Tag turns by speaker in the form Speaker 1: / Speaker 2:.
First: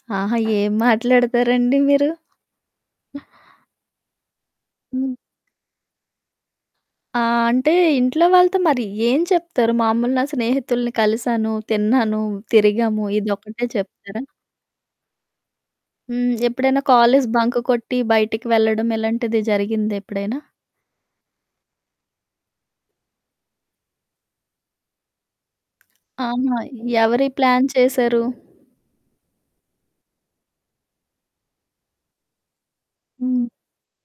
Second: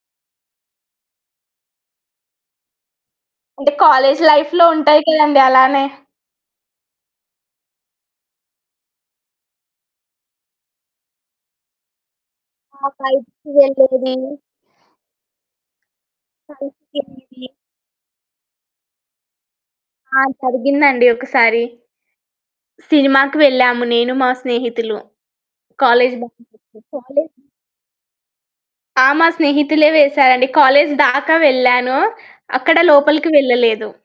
Speaker 1: ఆహా! ఏం మాట్లాడతారండి మీరు?
Speaker 2: అంటే కాలేజ్ లైఫ్‌లో ఉంటాయి
Speaker 1: హ్మ్.
Speaker 2: కదండీ! అలానే.
Speaker 1: ఆ! అంటే ఇంట్లో వాళ్ళతో మరి ఏం చెప్తారు? మామూలుగా నా స్నేహితుల్ని కలిసాను, తిన్నాను, తిరిగాము
Speaker 2: ఆ! బయటకి
Speaker 1: ఇదొక్కటే
Speaker 2: వెళ్ళేది.
Speaker 1: చెప్తారా? హ్మ్. ఎప్పుడైనా
Speaker 2: కలిసి
Speaker 1: కాలేజు
Speaker 2: తిరిగేది.
Speaker 1: బంక్ కొట్టి, బయటికి వెళ్ళడం, ఇలాంటిది
Speaker 2: ఆ!
Speaker 1: జరిగిందేప్పుడైనా?
Speaker 2: జరిగిందండి ఒకసారి. సినిమా‌కి వెళ్ళాము. నేను మా స్నేహితులు. కాలేజు బంక్
Speaker 1: ఆహా!
Speaker 2: కొట్టి
Speaker 1: ఎవరి
Speaker 2: కాలేజు
Speaker 1: ప్లాన్ చేసారు?
Speaker 2: ఆ! మా స్నేహితులే వేశారండి. కాలేజు దాకా వెళ్ళాను, అక్కడ లోపలికి
Speaker 1: హ్మ్.
Speaker 2: వెళ్ళలేదు.